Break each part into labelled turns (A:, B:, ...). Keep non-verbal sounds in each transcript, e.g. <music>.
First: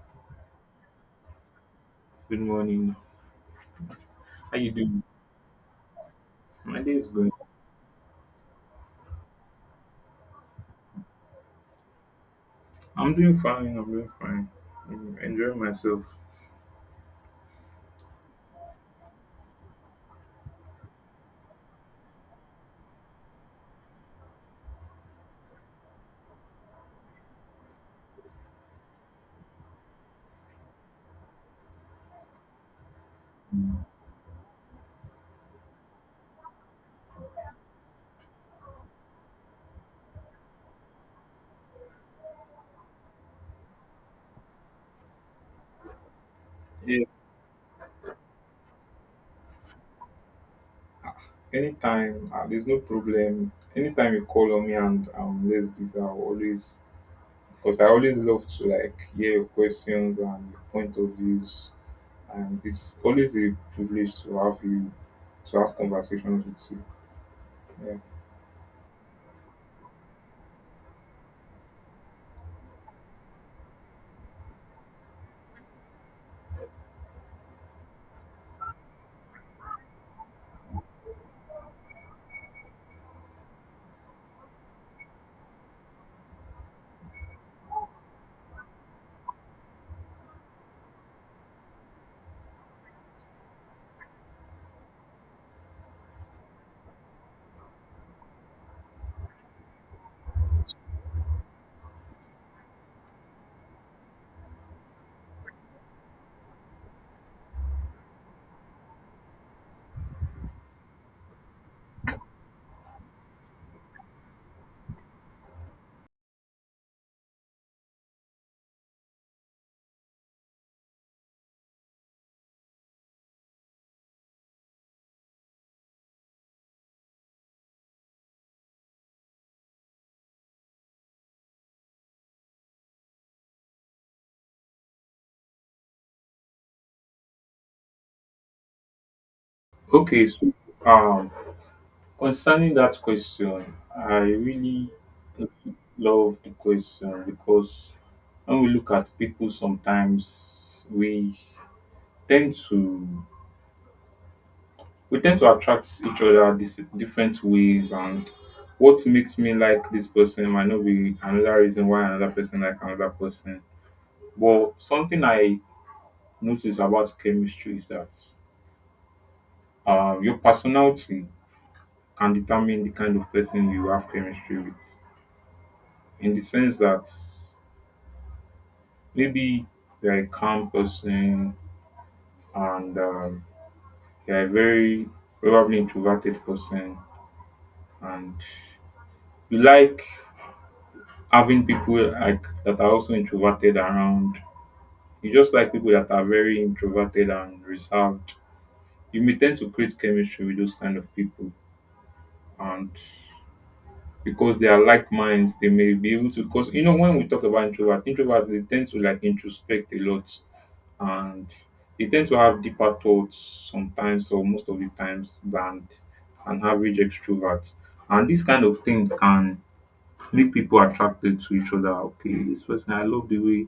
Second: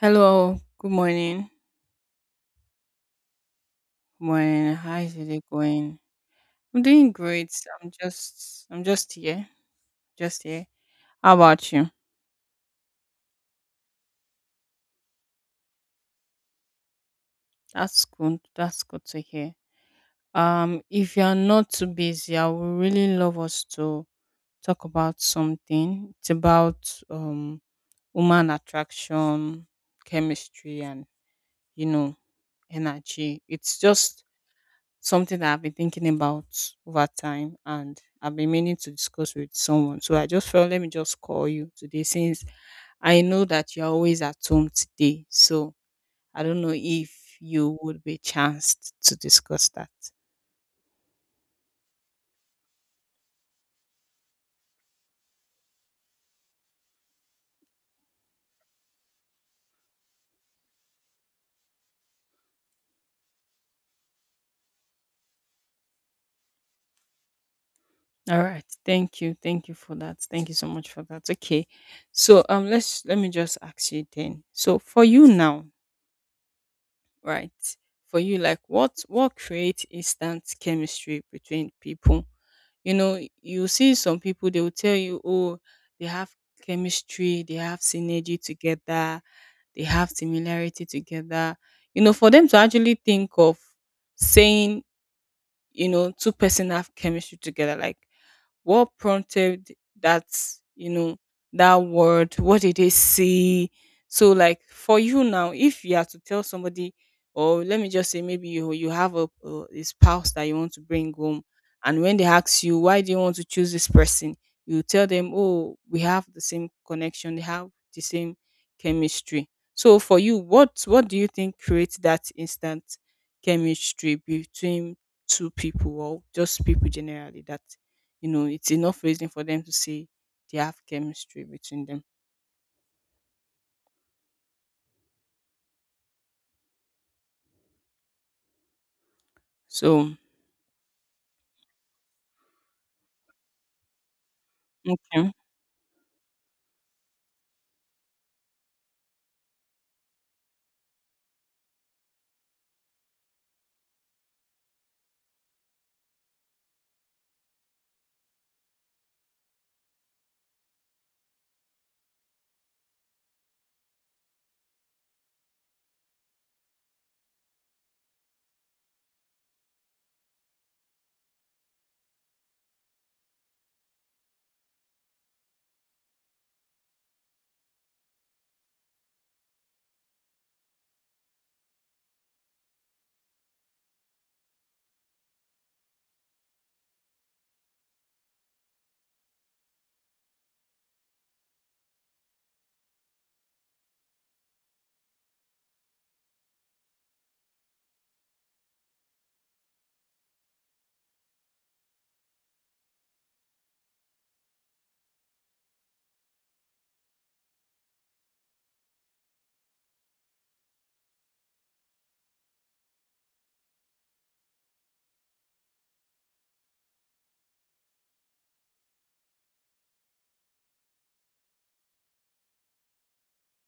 A: Hello, good morning.
B: Good morning.
A: Good
B: How you
A: morning. How
B: doing?
A: is your day going? I'm
B: My day is
A: doing
B: good.
A: great. I'm just here. Just here. How about you?
B: I'm doing fine. I'm doing fine. I'm enjoying myself.
A: That's good. That's good to hear. If you're not too busy, I would really love us to talk about something. It's about human attraction, chemistry and you know, energy. It's just something that I've been thinking about over time, and I've been meaning to discuss with someone. So I just felt let me just call you today since I know that you're always at home today. So I don't know
B: Yeah.
A: if you would be chanced to discuss that.
B: Anytime, there's no problem. Anytime you call on me and let's be, I'll always because I always love to like hear your questions and your point of views, and it's always a privilege to have you to have conversations with you. Yeah.
A: All right. Thank you. Thank you for that. Thank you so much for that. Okay. So let me just ask you then. So for you now, right, for you, like what creates instant chemistry between people? You know, you see some people, they will tell you, oh, they have chemistry, they have synergy together, they have similarity together. You know, for them to actually think of saying, you know, two-person have chemistry together, like what prompted that, you know, that word? What did they say? So, like for you now, if you are to tell somebody, or let me just say, maybe you have a spouse that you want to bring home, and when they ask you why do you want to choose this person, you tell them, oh, we have the same connection, they have the same chemistry. So for you, what do you think creates that instant chemistry between two people or just people generally that, you know, it's enough reason for them to say they have chemistry between them? So,
B: Okay, so um, concerning that question, I really
A: okay.
B: love the question because when we look at people sometimes we tend to tend to attract each other this different ways, and what makes me like this person might not be another reason why another person likes another person. But something I notice about chemistry is that your personality can determine the kind of person you have chemistry with. In the sense that maybe you're a calm person and you're a very probably introverted person, and you like having people like that are also introverted around. You just like people that are very introverted and reserved. You may tend to create chemistry with those kind of people. And because they are like minds, they may be able to, because you know when we talk about introverts, introverts they tend to like introspect a lot, and they tend to have deeper thoughts sometimes or most of the times than an average extrovert. And this kind of thing can make people attracted to each other. Okay, this person I love the way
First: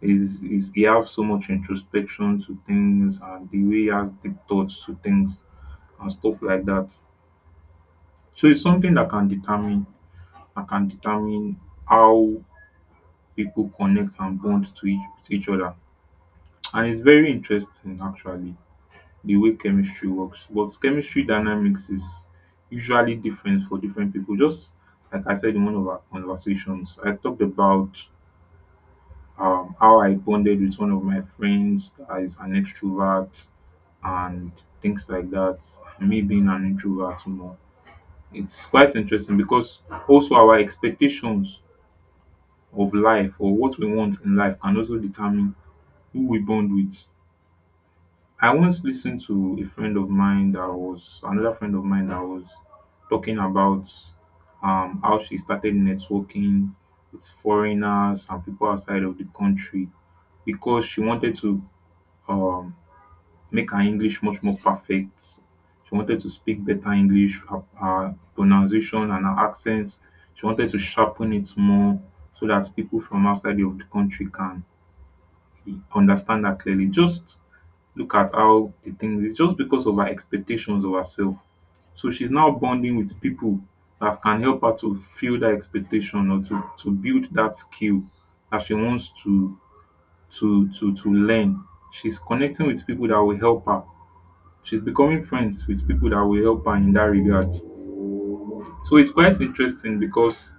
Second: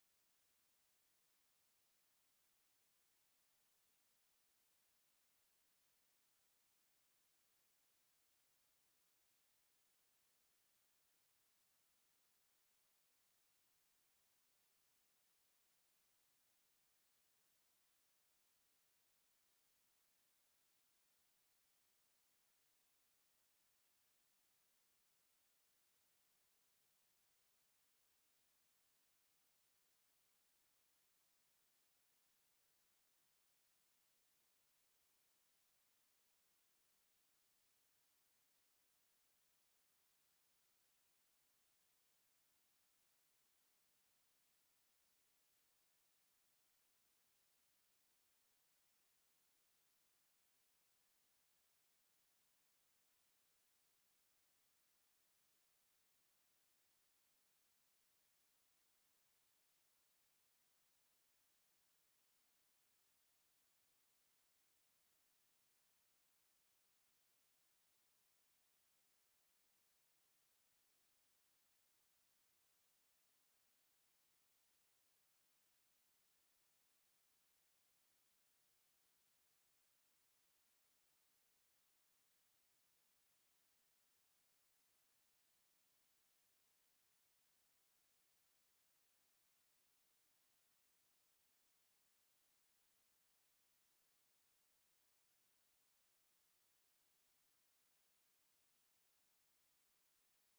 B: is he has so much introspection to things and the way he has deep thoughts to things and stuff like that. So it's something that can determine that can determine how people connect and bond to to each other. And it's very interesting actually, the way chemistry works. But chemistry dynamics is usually different for different people. Just like I said in one of our conversations, I talked about how I bonded with one of my friends that is an extrovert and things like that. Me being an introvert more. It's quite interesting because also our expectations of life or what we want in life can also determine who we bond with. I once listened to a friend of mine that was another friend of mine that was talking about how she started networking with foreigners and people outside of the country because she wanted to um, make her English much more perfect. She wanted to speak better English, her pronunciation and her accents. She wanted to sharpen it more so that people from outside of the country can understand her clearly. Just look at how the thing is just because of her expectations of herself. So she's now bonding with people that can help her to feel that expectation or to build that skill that she wants to to learn. She's connecting with people that will help her. She's becoming friends with people that will help her in that regard. So it's quite interesting because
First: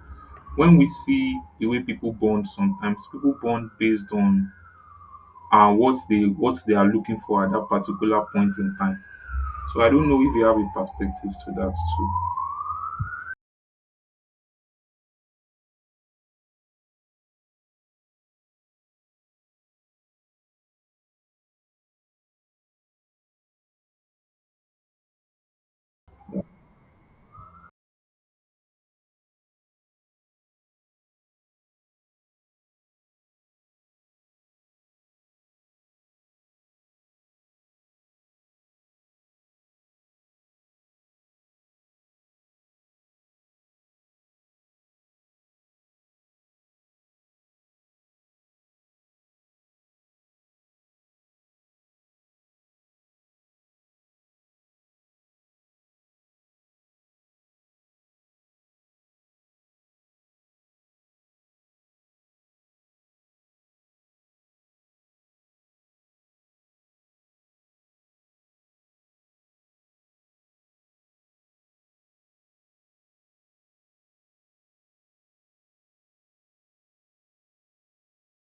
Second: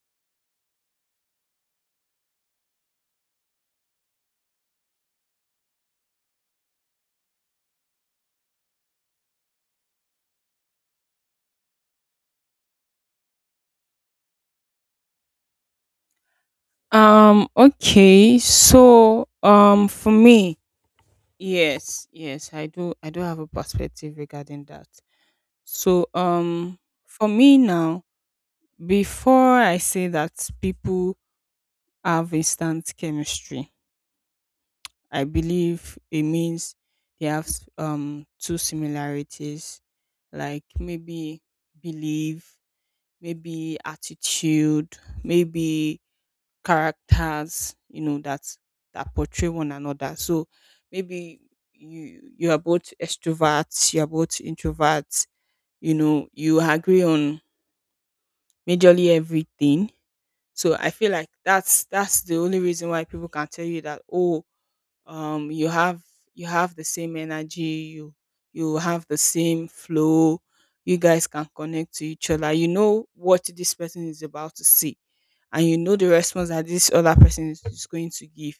B: when we see the way people bond sometimes, people bond based on what they are looking for at that particular point in time. So I don't know if you have a perspective to that too.
A: Okay. So, for me, yes, I do have a perspective regarding that. So, for me now, before I say that people have instant chemistry, I believe it means they have two similarities, like maybe belief, maybe attitude, maybe characters, you know, that portray one another. So maybe you are both extroverts, you are both introverts, you know, you agree on majorly everything. So I feel like that's the only reason why people can tell you that, oh, you have, you have the same energy, you you have the same flow, you guys can connect to each other. You know what this person is about to see, and you know the response that this other person is going to give,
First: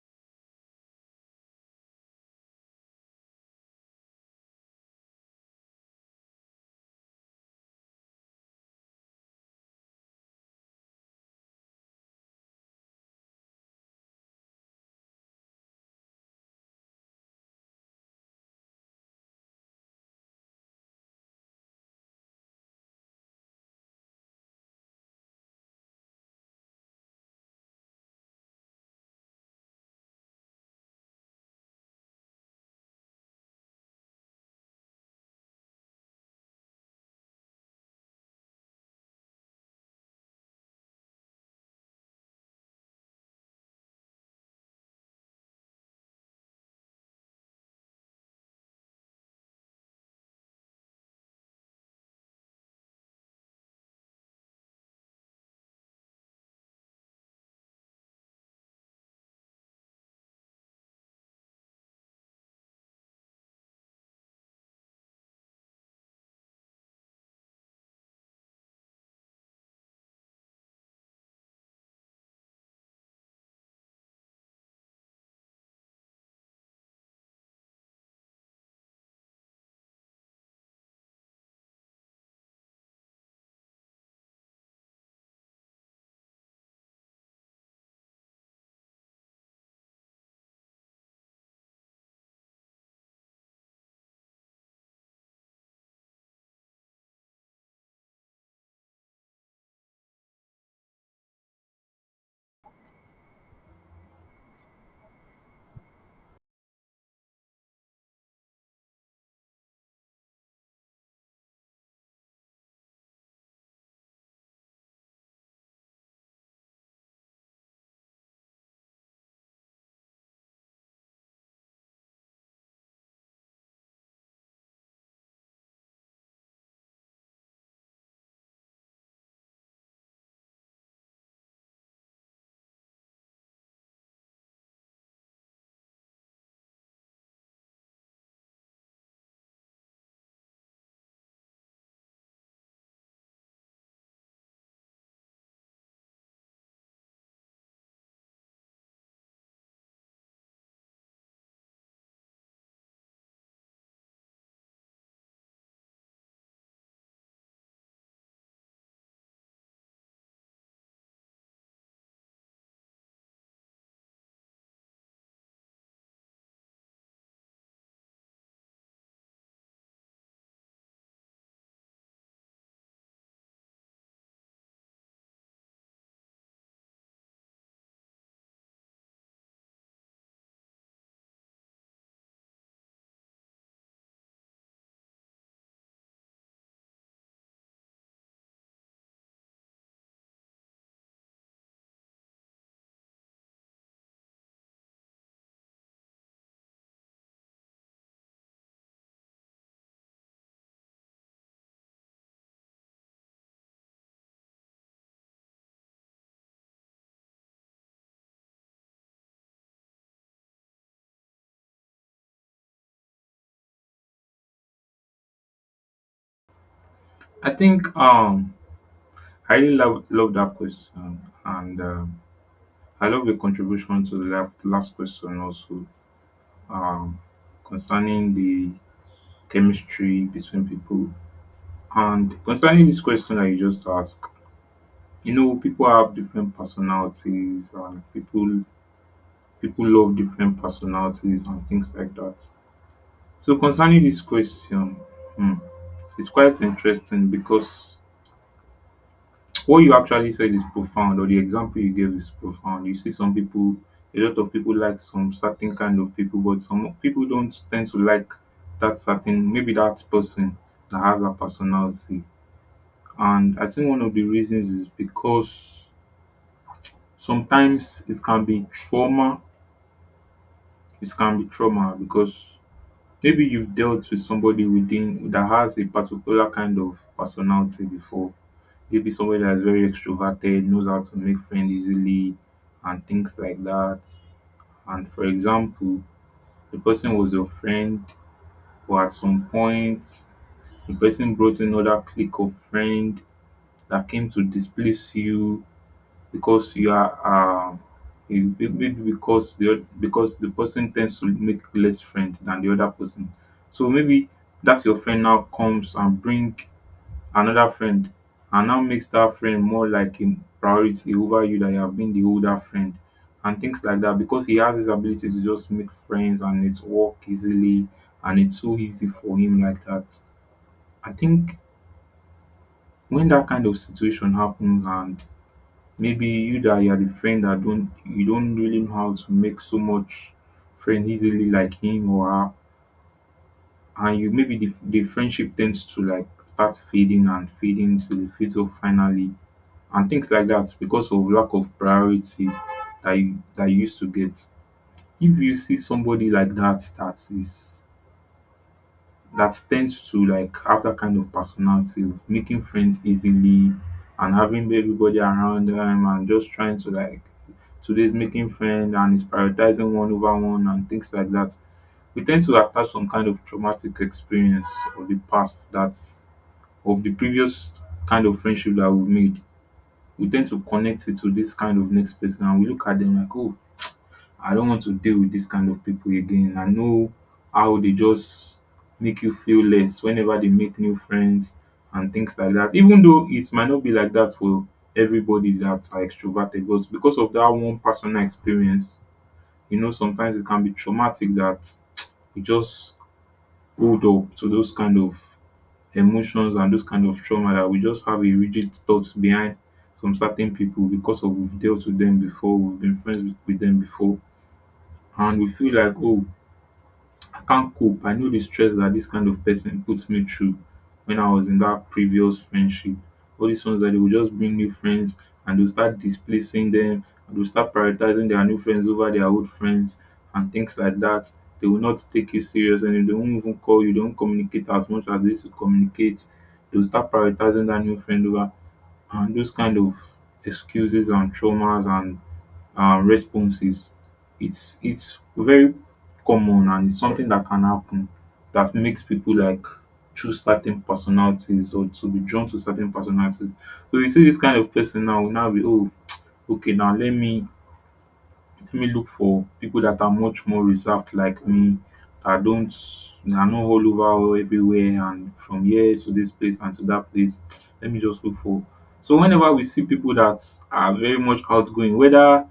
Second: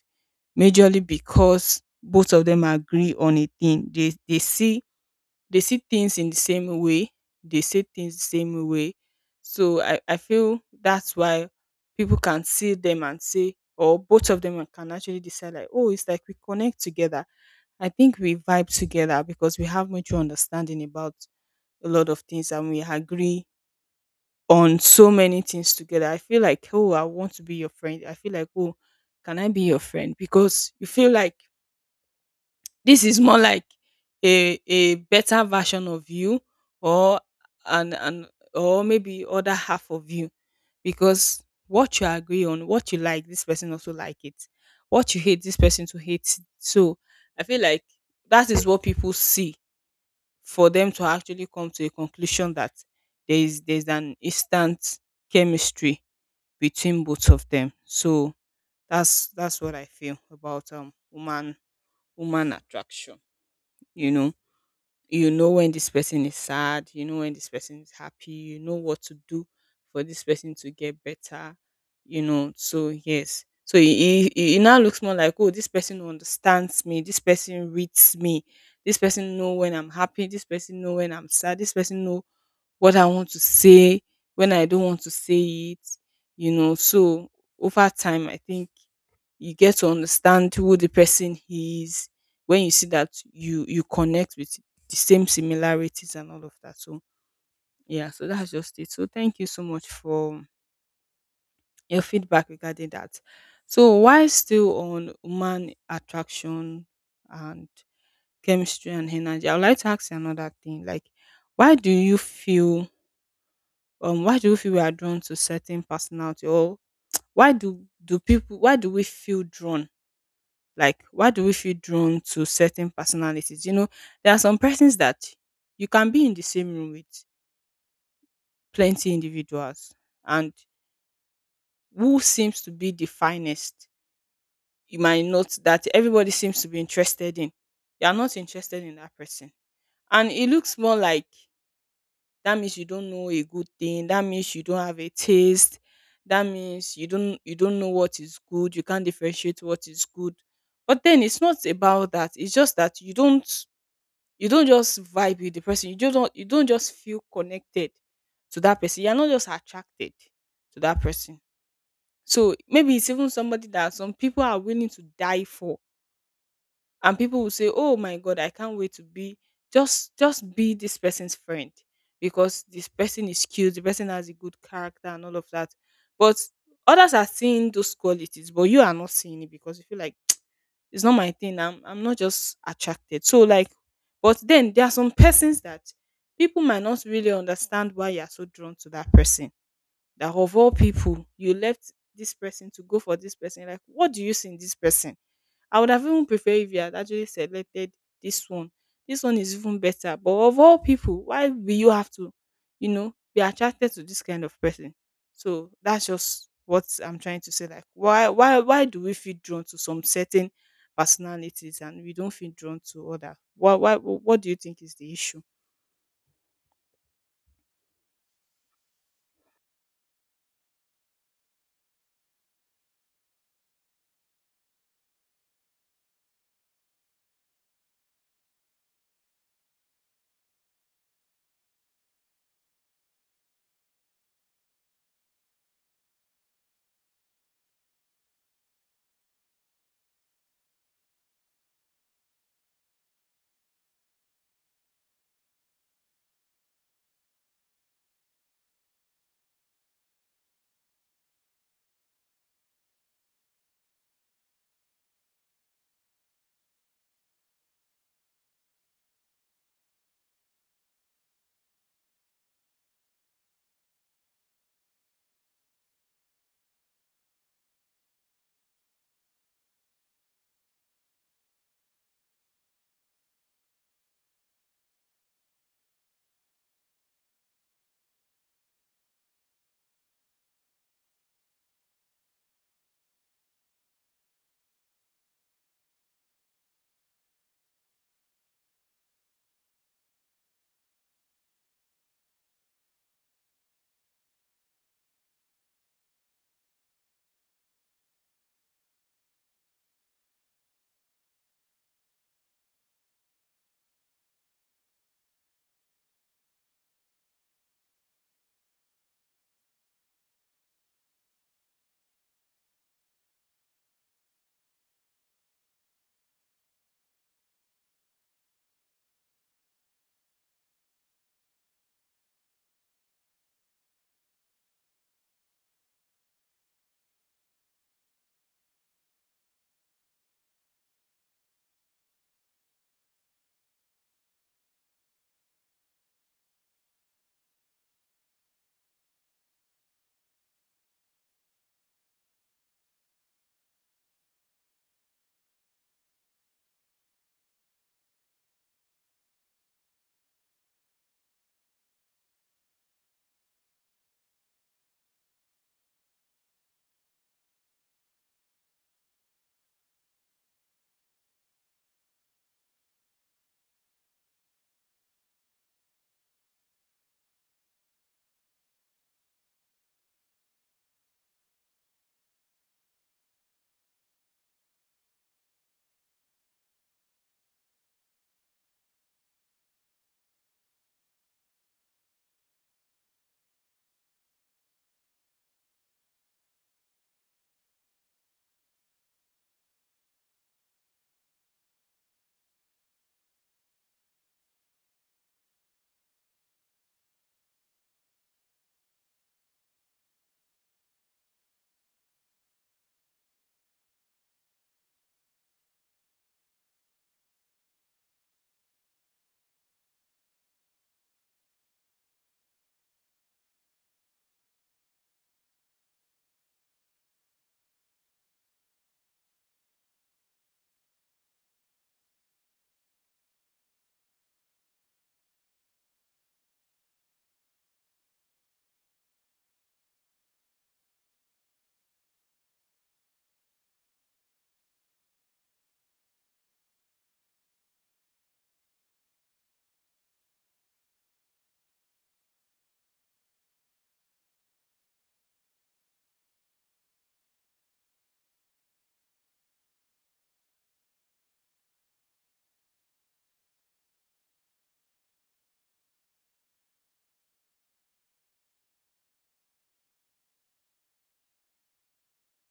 A: majorly because both of them agree on a thing they, they see things in the same way, they say things the same way. So I feel that's why people can see them and say, or both of them can actually decide like, oh, it's like we connect together, I think we vibe together because we have mutual understanding about a lot of things and we agree on so many things together. I feel like, oh, I want to be your friend. I feel like, oh, can I be your friend? Because you feel like this is more like a better version of you, or an or maybe other half of you. Because what you agree on, what you like, this person also like it. What you hate, this person to hate. It. So I feel like that is what people see for them to actually come to a conclusion that there's an instant chemistry between both of them. So that's what I feel about woman attraction. You know, you know when this person is sad, you know when this person is happy, you know what to do for this person to get better. You know, so yes. So it now looks more like, oh, this person understands me. This person reads me. This person know when I'm happy. This person know when I'm sad. This person know what I want to say, when I don't want to say it, you know. So over time, I think you get to understand who the person is when you see that you connect with the same similarities and all of that. So yeah, so that's just it. So thank you so much for your feedback regarding that. So while still on human attraction and chemistry and energy, I would like to ask you another thing. Like, why do you feel why do we feel we are drawn to certain personality, or why do we feel drawn, like why do we feel drawn to certain personalities? You know, there are some persons that you can be in the same room with plenty individuals, and who seems to be the finest, you might note that everybody seems to be interested in, you are not interested in that person, and it looks more like, that means you don't know a good thing. That means you don't have a taste. That means you don't know what is good. You can't differentiate what is good. But then it's not about that. It's just that you don't, you don't just vibe with the person. You just don't, you don't just feel connected to that person. You're not just attracted to that person. So maybe it's even somebody that some people are willing to die for, and people will say, oh my god, I can't wait to be just be this person's friend, because this person is cute, the person has a good character and all of that. But others are seeing those qualities but you are not seeing it because you feel like <tsk> it's not my thing, I'm not just attracted, so like. But then there are some persons that people might not really understand why you are so drawn to that person, that of all people you left this person to go for this person, like what do you see in this person? I would have even preferred if you had actually selected this one. This one is even better. But of all people, why will you have to, you know, be attracted to this kind of person? So that's just what I'm trying to say. Like, why do we feel drawn to some certain personalities and we don't feel drawn to other? What do you think is the issue?
B: I think I really love that question, and I love the contribution to the last question also, um, concerning the chemistry between people. And concerning this question that you just asked, you know, people have different personalities, and people love different personalities and things like that. So concerning this question, hmm, it's quite interesting because what you actually said is profound, or the example you gave is profound. You see some people, a lot of people like some certain kind of people, but some people don't tend to like that certain maybe that person that has that personality. And I think one of the reasons is because sometimes it can be trauma. It can be trauma because maybe you've dealt with somebody within that has a particular kind of personality before. Maybe somebody that's very extroverted, knows how to make friends easily, and things like that. And for example, the person was your friend, but at some point, the person brought another clique of friend that came to displace you because you are maybe because the because the person tends to make less friend than the other person. So maybe that's your friend now comes and bring another friend, and now makes that friend more like a priority over you that you have been the older friend and things like that, because he has his ability to just make friends and it's work easily and it's so easy for him like that. I think when that kind of situation happens, and maybe you that you are the friend that don't really know how to make so much friend easily like him or her, and you maybe the friendship tends to like start fading and fading till it fades off finally and things like that, because of lack of priority that you used to get. If you see somebody like that that is that tends to like have that kind of personality of making friends easily and having everybody around them and just trying to like today's making friends and is prioritizing one over one and things like that, we tend to attach some kind of traumatic experience of the past that of the previous kind of friendship that we've made. We tend to connect it to this kind of next person, and we look at them like, oh, I don't want to deal with this kind of people again. I know how they just make you feel less whenever they make new friends and things like that. Even though it might not be like that for everybody that are extroverted, but because of that one personal experience, you know, sometimes it can be traumatic that we just hold up to those kind of emotions and those kind of trauma, that we just have a rigid thoughts behind some certain people because of we've dealt with them before, we've been friends with them before, and we feel like, oh, I can't cope, I know the stress that this kind of person puts me through when I was in that previous friendship. All these ones that they will just bring new friends, and they'll start displacing them, and they'll start prioritizing their new friends over their old friends and things like that. They will not take you serious, and they won't even call you, they won't communicate as much as they used to communicate. They'll start prioritizing that new friend over, and those kind of excuses and traumas and responses, it's very common, and it's something that can happen that makes people like choose certain personalities or to be drawn to certain personalities. So you see this kind of person now will now be, oh, okay, now let me look for people that are much more reserved like me. That don't, are not all over or everywhere and from here to this place and to that place. Let me just look for. So whenever we see people that are very much outgoing,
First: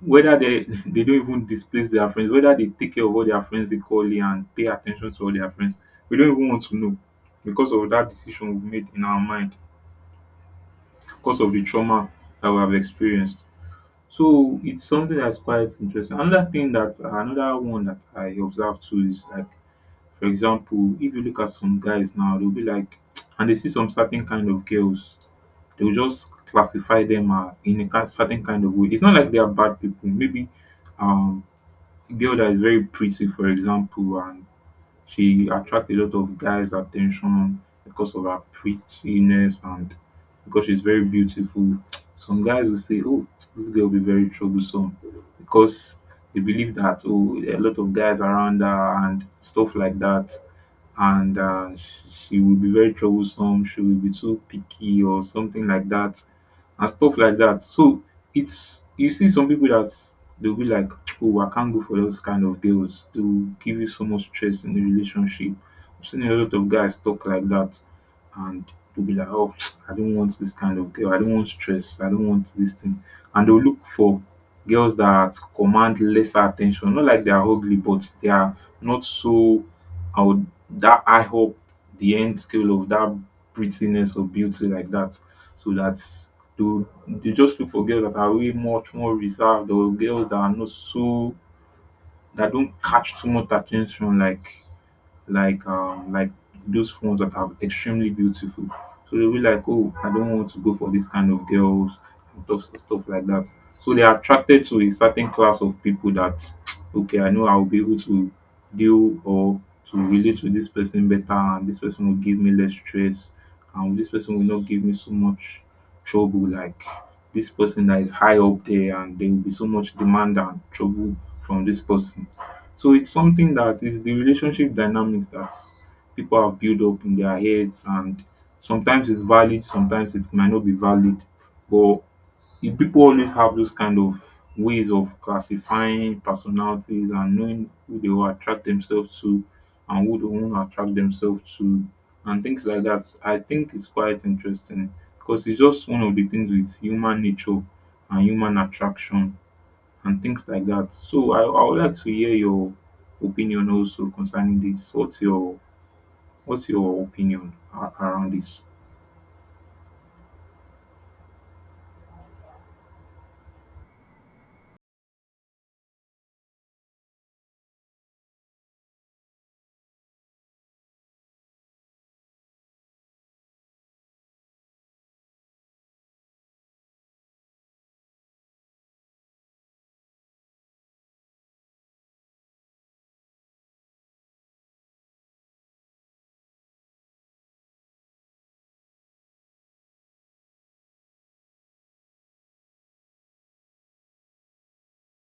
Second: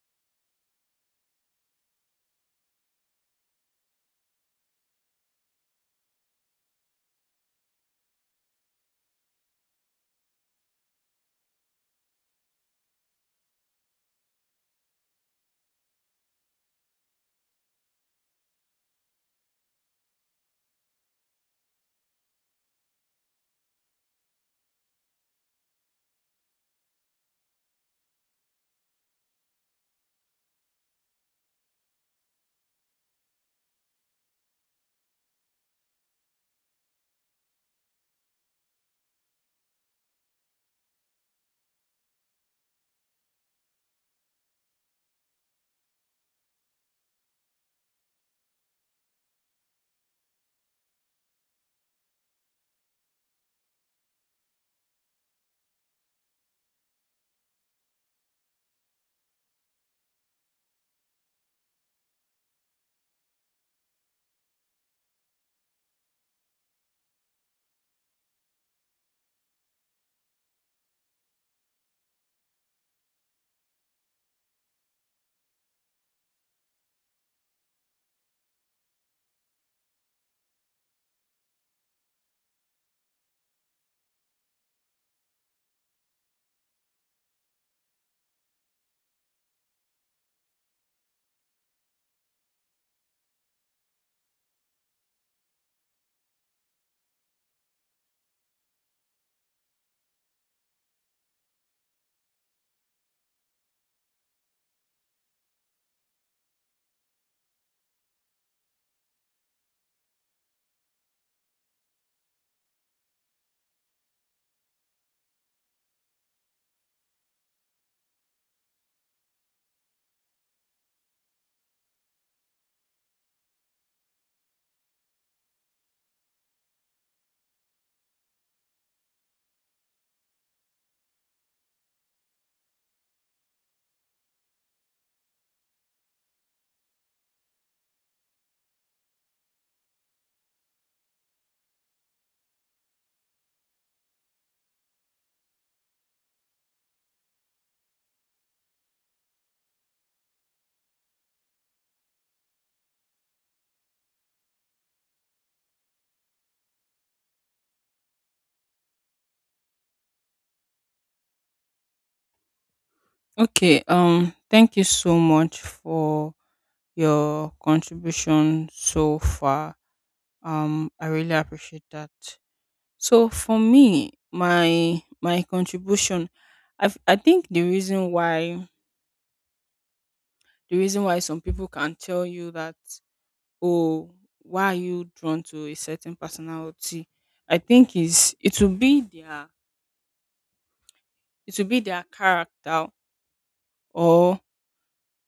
B: whether they <laughs> they don't even displace their friends, whether they take care of all their friends equally and pay attention to all their friends, we don't even want to know because of that decision we made in our mind, because of the trauma that we have experienced. So it's something that's quite interesting. Another thing that another one that I observe too is like, for example, if you look at some guys now, they'll be like, <tsk> and they see some certain kind of girls, they'll just classify them in a certain kind of way. It's not like they are bad people. Maybe um, a girl that is very pretty, for example, and she attracts a lot of guys' attention because of her prettiness and because she's very beautiful. Some guys will say, "Oh, this girl will be very troublesome," because they believe that, oh, there are a lot of guys around her and stuff like that, and she will be very troublesome. She will be too picky or something like that, and stuff like that. So it's you see some people that they'll be like, oh, I can't go for those kind of girls. To give you so much stress in the relationship. I've seen a lot of guys talk like that, and they'll be like, oh, <tsk> I don't want this kind of girl. I don't want stress. I don't want this thing. And they'll look for girls that command lesser attention. Not like they are ugly, but they are not so out that I hope the end scale of that prettiness or beauty like that. So that's they'll they just look for girls that are way much more reserved or girls that are not so that don't catch too much attention like those ones that are extremely beautiful. So they'll be like, oh, I don't want to go for this kind of girls and stuff like that. So they are attracted to a certain class of people that, <tsk> okay, I know I'll be able to deal or to relate with this person better, and this person will give me less stress, and this person will not give me so much trouble. Like this person that is high up there, and there will be so much demand and trouble from this person. So it's something that is the relationship dynamics that people have built up in their heads, and sometimes it's valid, sometimes it might not be valid. But if people always have those kind of ways of classifying personalities and knowing who they will attract themselves to and who they won't attract themselves to, and things like that, I think it's quite interesting because it's just one of the things with human nature and human attraction and things like that. So I would like to hear your opinion also concerning this. What's your opinion around this?
A: Okay, thank you so much for your contribution so far. I really appreciate that. So for me, my contribution, I think the reason why some people can tell you that, oh, why are you drawn to a certain personality, I think is it will be their character, or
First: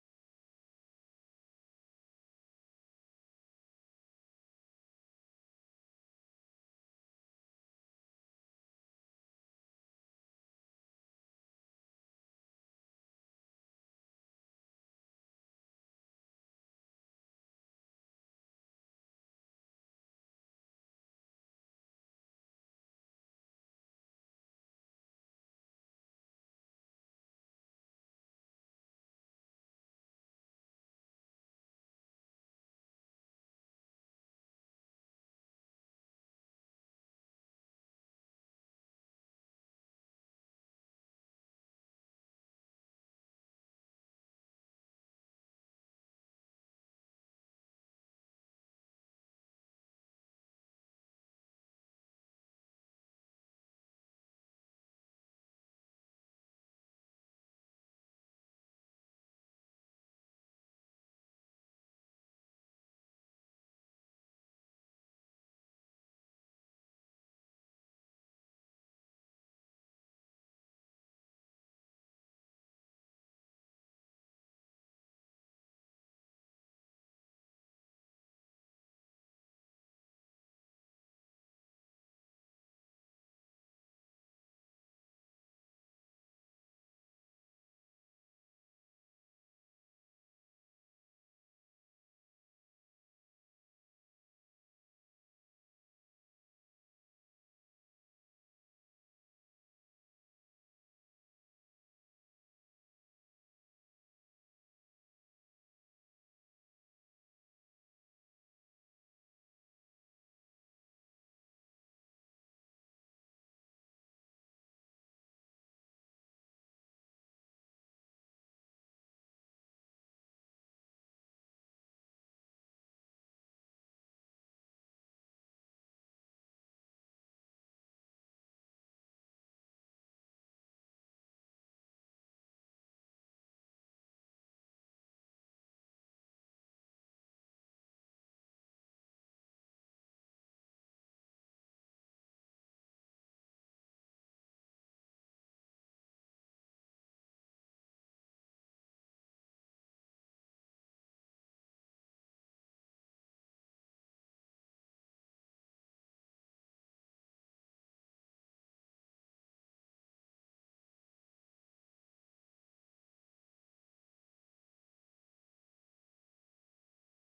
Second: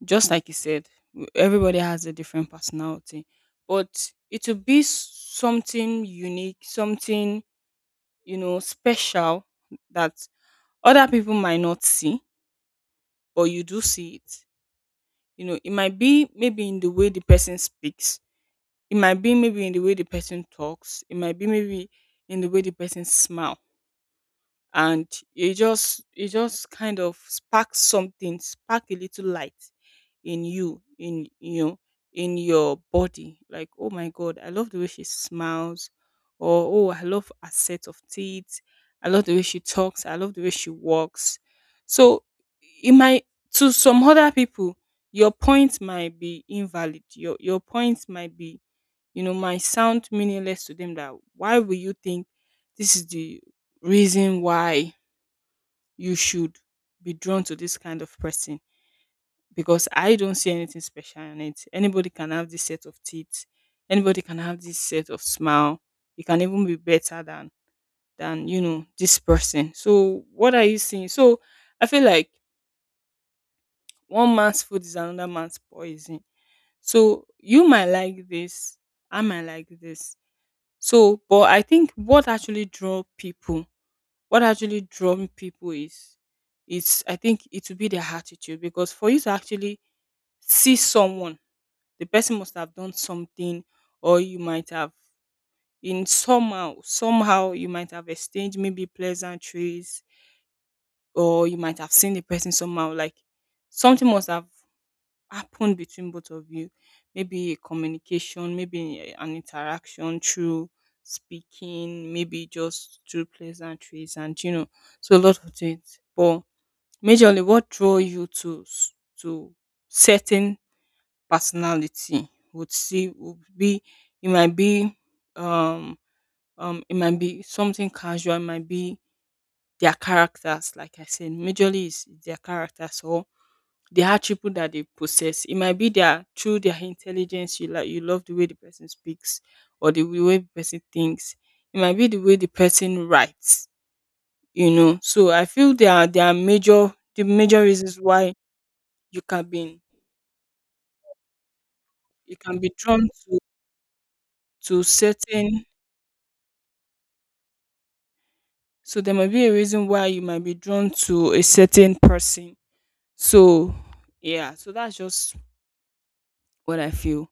A: just like you said, everybody has a different personality, but it will be something unique, something, you know, special that other people might not see, but you do see it. You know, it might be maybe in the way the person speaks, it might be maybe in the way the person talks, it might be maybe in the way the person smiles, and it just kind of sparks something, spark a little light in you, in, you know, in your body, like, oh my god, I love the way she smiles, or oh, I love her set of teeth, I love the way she talks, I love the way she walks. So it might, to some other people, your point might be invalid, your point might be, you know, might sound meaningless to them, that why will you think this is the reason why you should be drawn to this kind of person? Because I don't see anything special in it. Anybody can have this set of teeth, anybody can have this set of smile. You can even be better than you know this person. So what are you seeing? So I feel like one man's food is another man's poison. So you might like this, I might like this. So, but I think what actually draw people, what actually drawn people is I think it will be their attitude, because for you to actually see someone, the person must have done something, or you might have, in somehow you might have exchanged maybe pleasantries, or you might have seen the person somehow, like something must have happen between both of you. Maybe a communication, maybe an interaction through speaking, maybe just through pleasantries, and you know, so a lot of things. But majorly, what draw you to to certain personality would see would be, it might be, um it might be something casual, it might be their characters, like I said, majorly is their characters or the attribute that they possess. It might be their through their intelligence, you like, you love the way the person speaks or the way the person thinks. It might be the way the person writes, you know. So I feel the major reasons why you can be you can be drawn to to certain so there might be a reason why you might be drawn to a certain person. So yeah, so that's just what I feel.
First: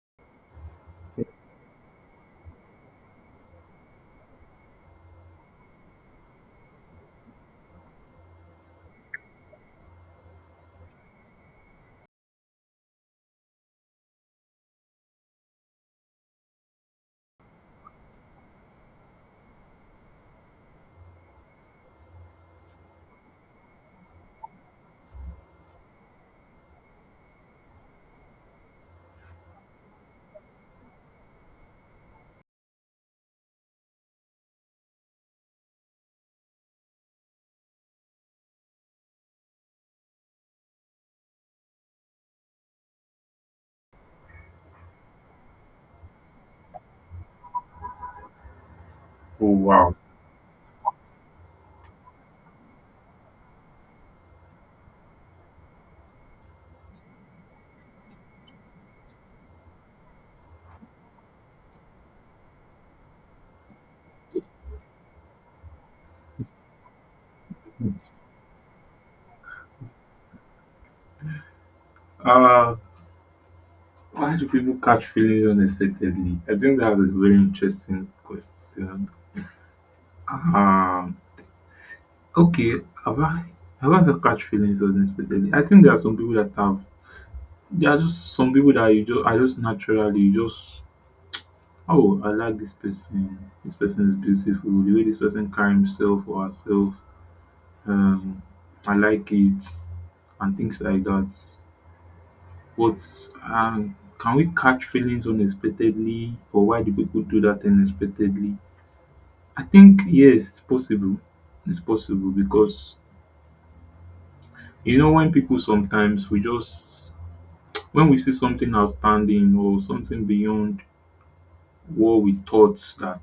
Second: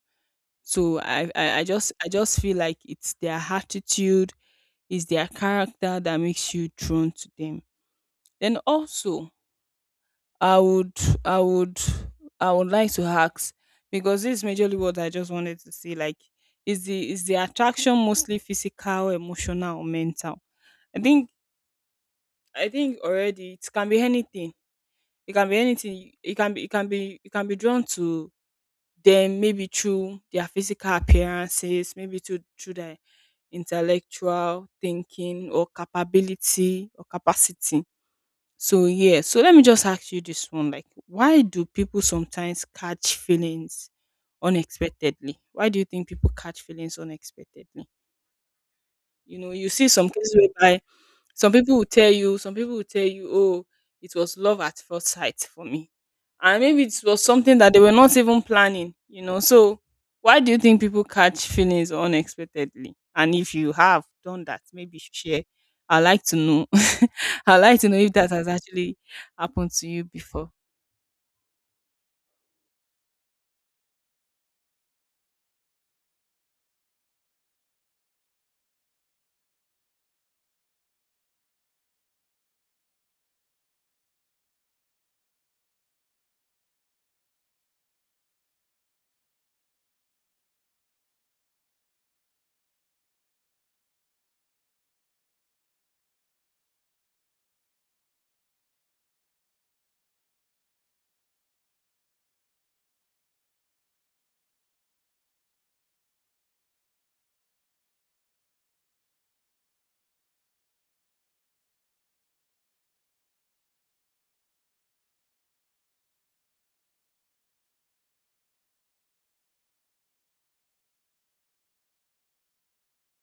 A: So I just feel like it's their attitude. It's their character that makes you drawn to them. Then also, I would, I would, I would like to ask, because this is majorly what I just wanted to say. Like, is the attraction mostly physical, emotional, or mental? I think I think already it can be anything. It can be anything. It can be You can be drawn to them maybe through their physical appearances, maybe to through their intellectual thinking or capability or capacity. So yeah, so let me just ask you this one: like, why do people sometimes catch feelings unexpectedly? Why do you think people catch feelings unexpectedly? You
B: Oh,
A: know, you see
B: wow.
A: some cases whereby some people will tell you, oh, it was love at first sight for me. And maybe it was something that they were not even planning, you know. So why do you think people catch feelings unexpectedly? And if you have done that, maybe share. I'd like to know. <laughs> I'd like to know if that has actually happened to you before.
B: Uh why do people catch feelings unexpectedly? I think that's a very interesting question. Um okay, have I have I ever catch feelings unexpectedly? I think there are just some people that you just are just naturally you just oh I like this person. This person is beautiful. The way this person carry himself or herself, um, I like it, and things like that. But can we catch feelings unexpectedly, or why do people do that unexpectedly? I think yes, it's possible. It's possible because you know when people sometimes we just when we see something outstanding or something beyond what we thought that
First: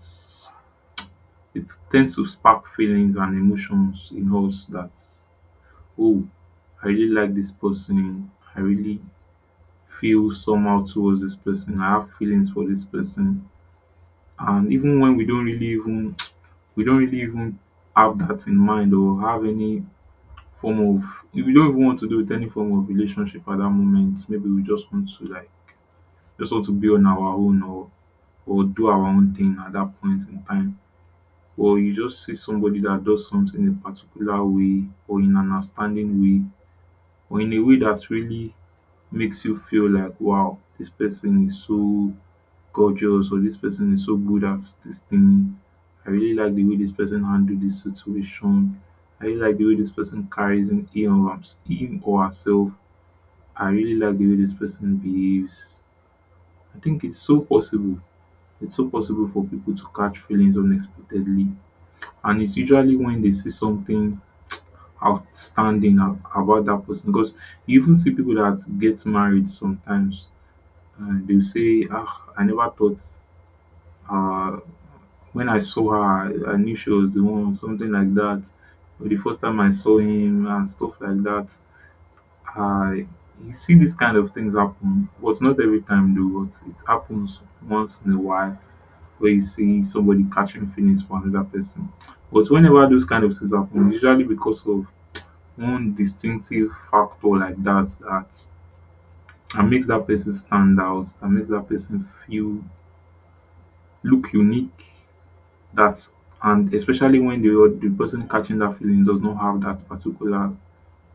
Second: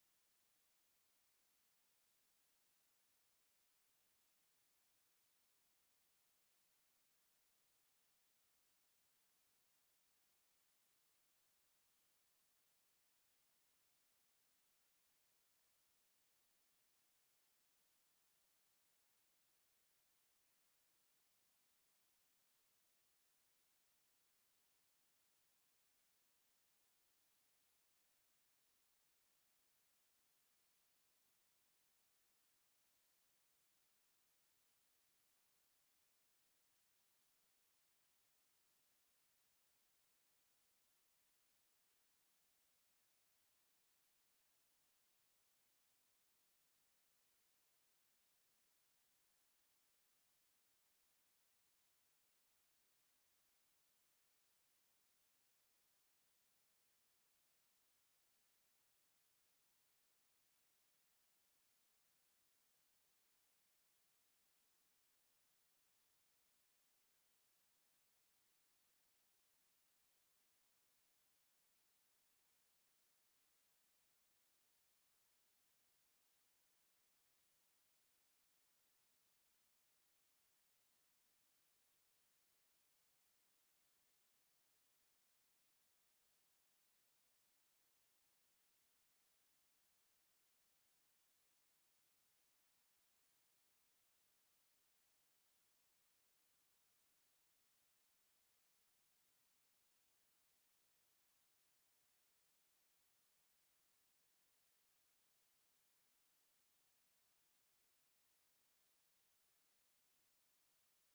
B: it tends to spark feelings and emotions in us that oh, I really like this person. I really feel somehow towards this person. I have feelings for this person. And even when we don't really even <tsk> we don't really even have that in mind or have any form of if we don't even want to do with any form of relationship at that moment. Maybe we just want to just want to be on our own or do our own thing at that point in time. Or you just see somebody that does something in a particular way or in an outstanding way or in a way that really makes you feel like wow, this person is so gorgeous, or this person is so good at this thing. I really like the way this person handled this situation. I really like the way this person carries in him or herself. I really like the way this person behaves. I think it's so possible. It's so possible for people to catch feelings unexpectedly, and it's usually when they see something outstanding about that person because you even see people that get married sometimes and they'll say, ah, I never thought, uh when I saw her, I knew she was the one, something like that. But the first time I saw him and stuff like that, I, you see these kind of things happen. But not every time though, but it happens once in a while where you see somebody catching feelings for another person. But whenever those kind of things happen, usually because of one distinctive factor like that that makes that person stand out, that makes that person feel look unique, that and especially when the person catching that feeling does not have that particular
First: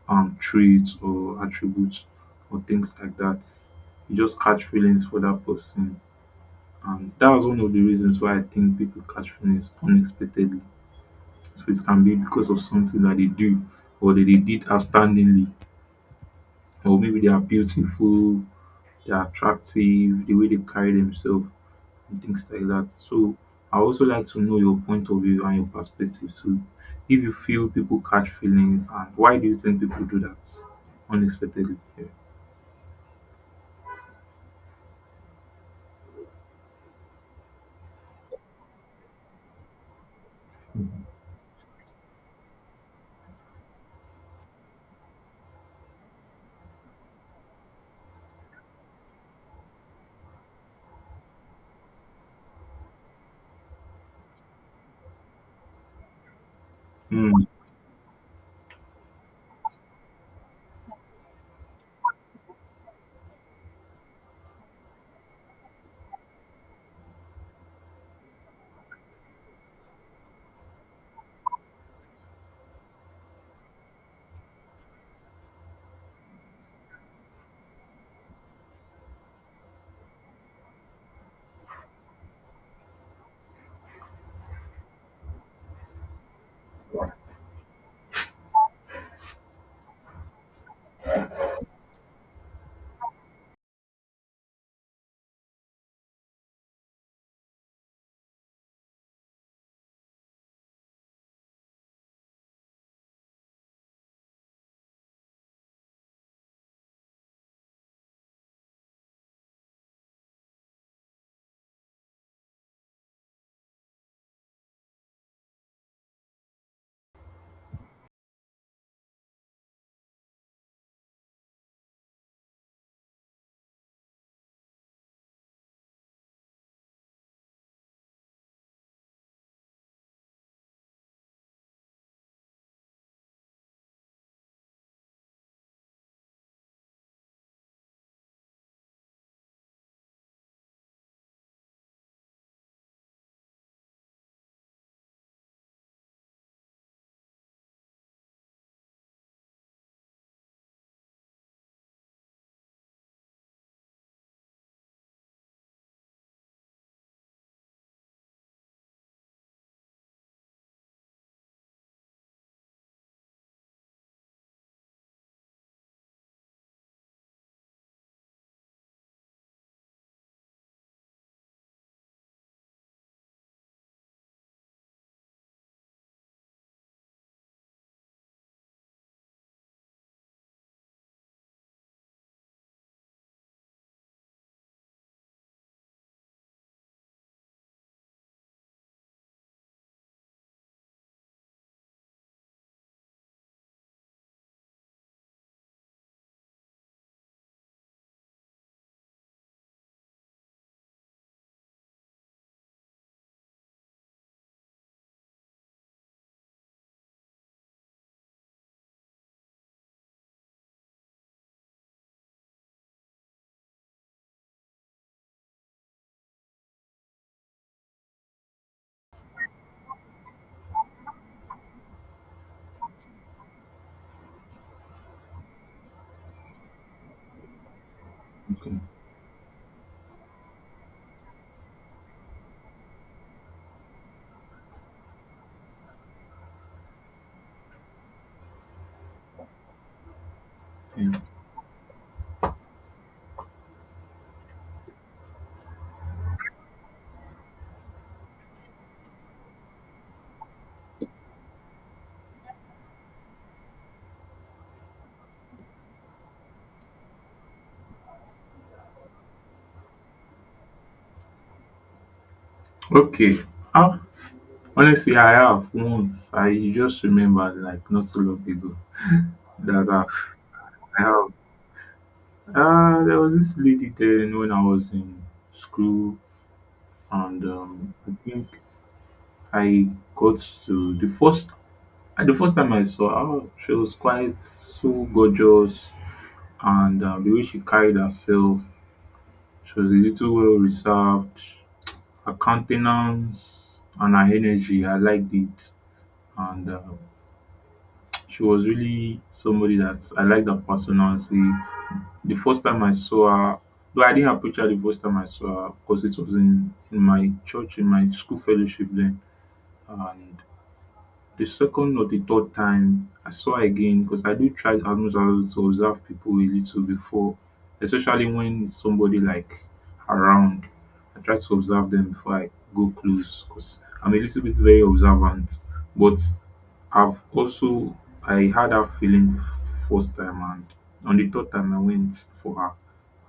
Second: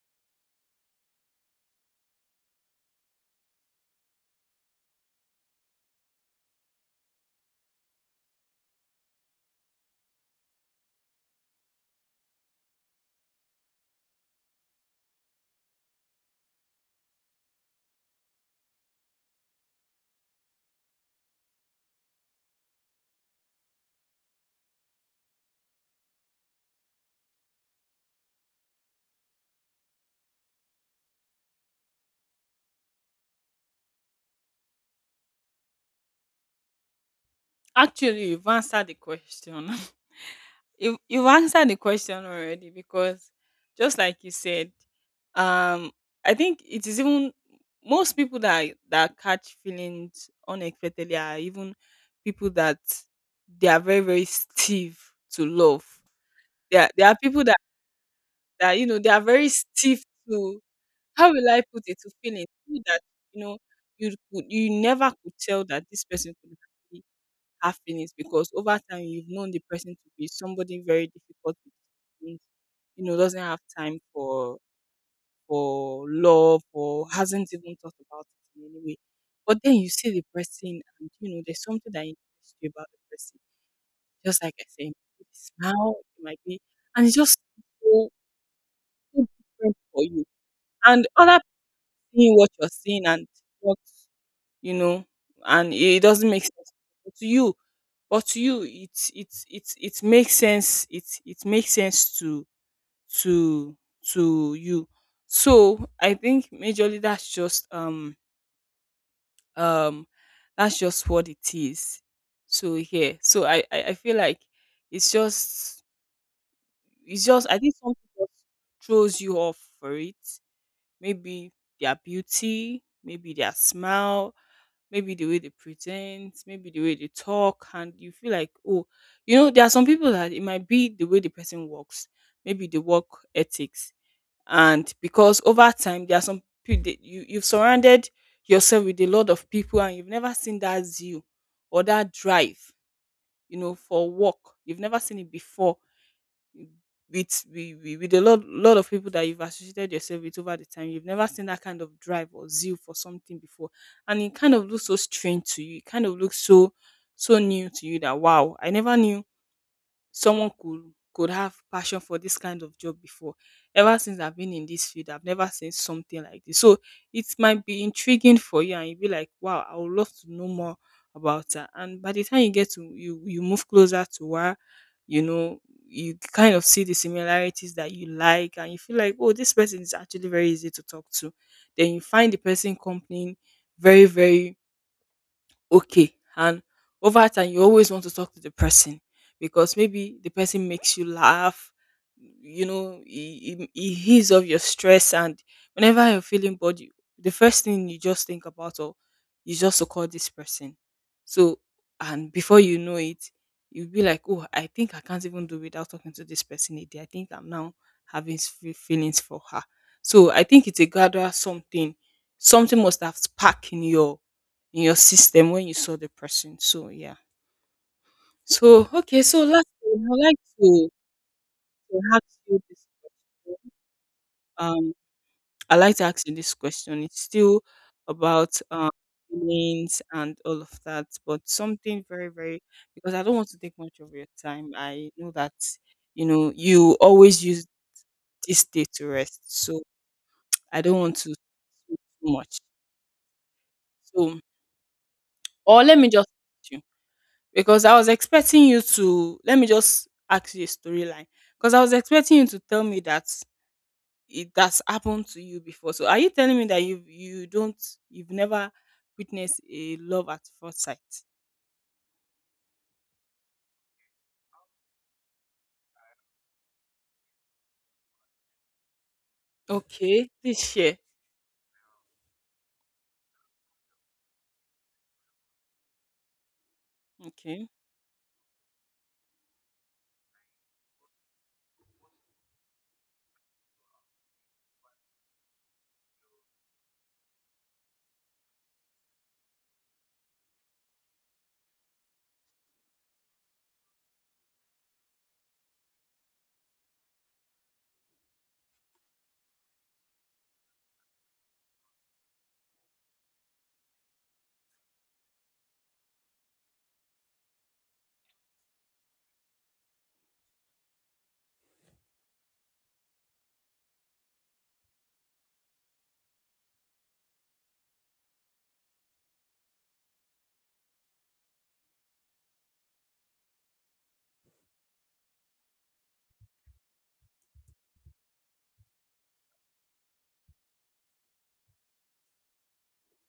B: trait or attributes or things like that, you just catch feelings for that person. And that was one of the reasons why I think people catch feelings unexpectedly. So it can be because of something that they do or that they did outstandingly, or maybe they are beautiful, they are attractive, the way they carry themselves and things like that. So I also like to know your point of view and your perspective. So if you feel people catch feelings and why do you think people do that unexpectedly? Yeah.
A: Actually, you've answered the question. <laughs> You've answered the question already, because just like you said, um I think it is even most people that catch feelings unexpectedly are even people that they are very very stiff to love. There are
B: Mm,
A: people that, that you know, they are very stiff to, how will I put it, to feelings. People that you know, you never could tell that this person could half-feelings, because over time you've known the person to be somebody very difficult with decisions, you know, doesn't have time for love, or hasn't even thought about it in any way. But then you see the person and you know there's something that interests you about the person. Just like I said, it might be the smile, it might be, and it's just so, so different for you. And other people seeing what you're seeing and what, you know, and it doesn't make sense to you. But to you, it's it makes sense. It makes sense to to to you. So I think majorly um that's just what it is. So yeah, so I feel like it's just it's just, I think something just throws you off for it. Maybe their beauty, maybe their smile, maybe the way they present, maybe the way they talk, and you feel like, oh, you know, there are some people that it might be the way the person works, maybe the work ethics. And because over time there are some people that you've surrounded yourself with a lot of people and you've never seen that zeal or that drive, you know, for work. You've never seen it before with with a lot of people that you've associated yourself with. Over the time, you've never seen that kind of drive or zeal for something before, and it kind of looks so strange to you. It kind of looks so new to you, that wow, I never knew someone could have passion for this kind of job before. Ever since I've been in this field, I've never seen something like this. So it might be intriguing for you, and you'll be like, "Wow, I would love to know more about her." And by the time you move closer to her, you know, you kind of see the similarities that you like, and you feel like, "Oh, this person is actually very easy to talk to." Then you find the person company very, very okay, and over time you always want to talk to the person, because maybe the person makes you laugh. You know, he ease off your stress, and whenever you're feeling bored, you, the first thing you just think about or is just to call this person. So, and before you know it, you'll be like, oh, I think I can't even do without talking to this person a day. I think I'm now having feelings for her. So I think it's a gradual something, something must have sparked in your, in your system when you saw the person. So yeah. So okay, so last I'd like to ask you this, um I like to ask you this question. It's still about
B: okay.
A: feelings and all of that, but something very, very, because I don't want to take much of your time. I know that you know you always use this day to rest, so I don't want
B: Yeah.
A: to do too much. So, or let me just ask you, because I was expecting you to, let me just ask you a storyline, because I was expecting you to tell me that it that's happened to you before. So are you telling me that you don't, you've never witnessed a love at first sight?
B: Okay. Ah, honestly, I have once. I just remembered like not so long ago that I
A: Okay, please share.
B: I have. Ah, there was this lady then when I was in school, and
A: Okay,
B: I think I got to the first the first time I saw her, she was quite so gorgeous, and the way she carried herself, she was a little well reserved. Her countenance and her energy, I liked it, and she was really somebody that I liked her personality. The first time I saw her, though I didn't approach her the first time I saw her because it was in my church, in my school fellowship then, and the second or the third time I saw again because I do try almost always to observe people a little before, especially when it's somebody like around, I try to observe them before I go close because I'm a little bit very observant. But i've also I had that feeling first time, and on the third time I went for her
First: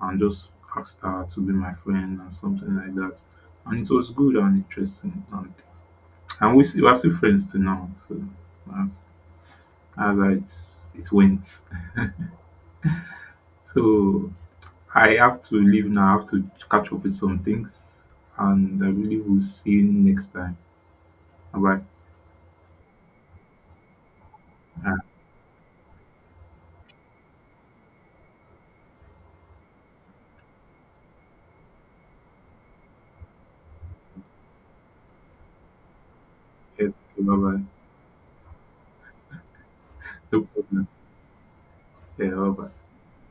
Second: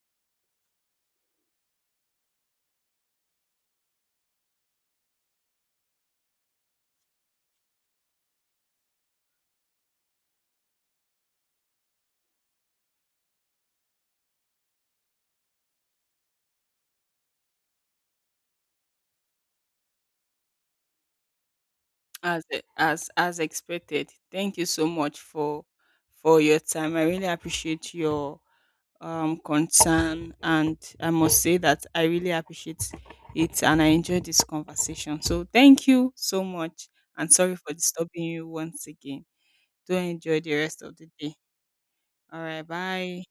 B: and just asked her to be my friend and something like that, and it was good and interesting, and we're still friends to now. So as that's how it went. So I have to leave now. I have to catch up with some things, and I really will see you next time. Bye bye.
A: as as expected. Thank you so much for your time. I really appreciate your, concern. And I must say that I really appreciate it, and I enjoyed this conversation. So thank you so much.
B: Bye
A: And sorry
B: bye.
A: for disturbing you once again. Do enjoy
B: No
A: the rest
B: problem.
A: of the day.
B: Yeah,
A: All
B: bye
A: right.
B: bye.
A: Bye.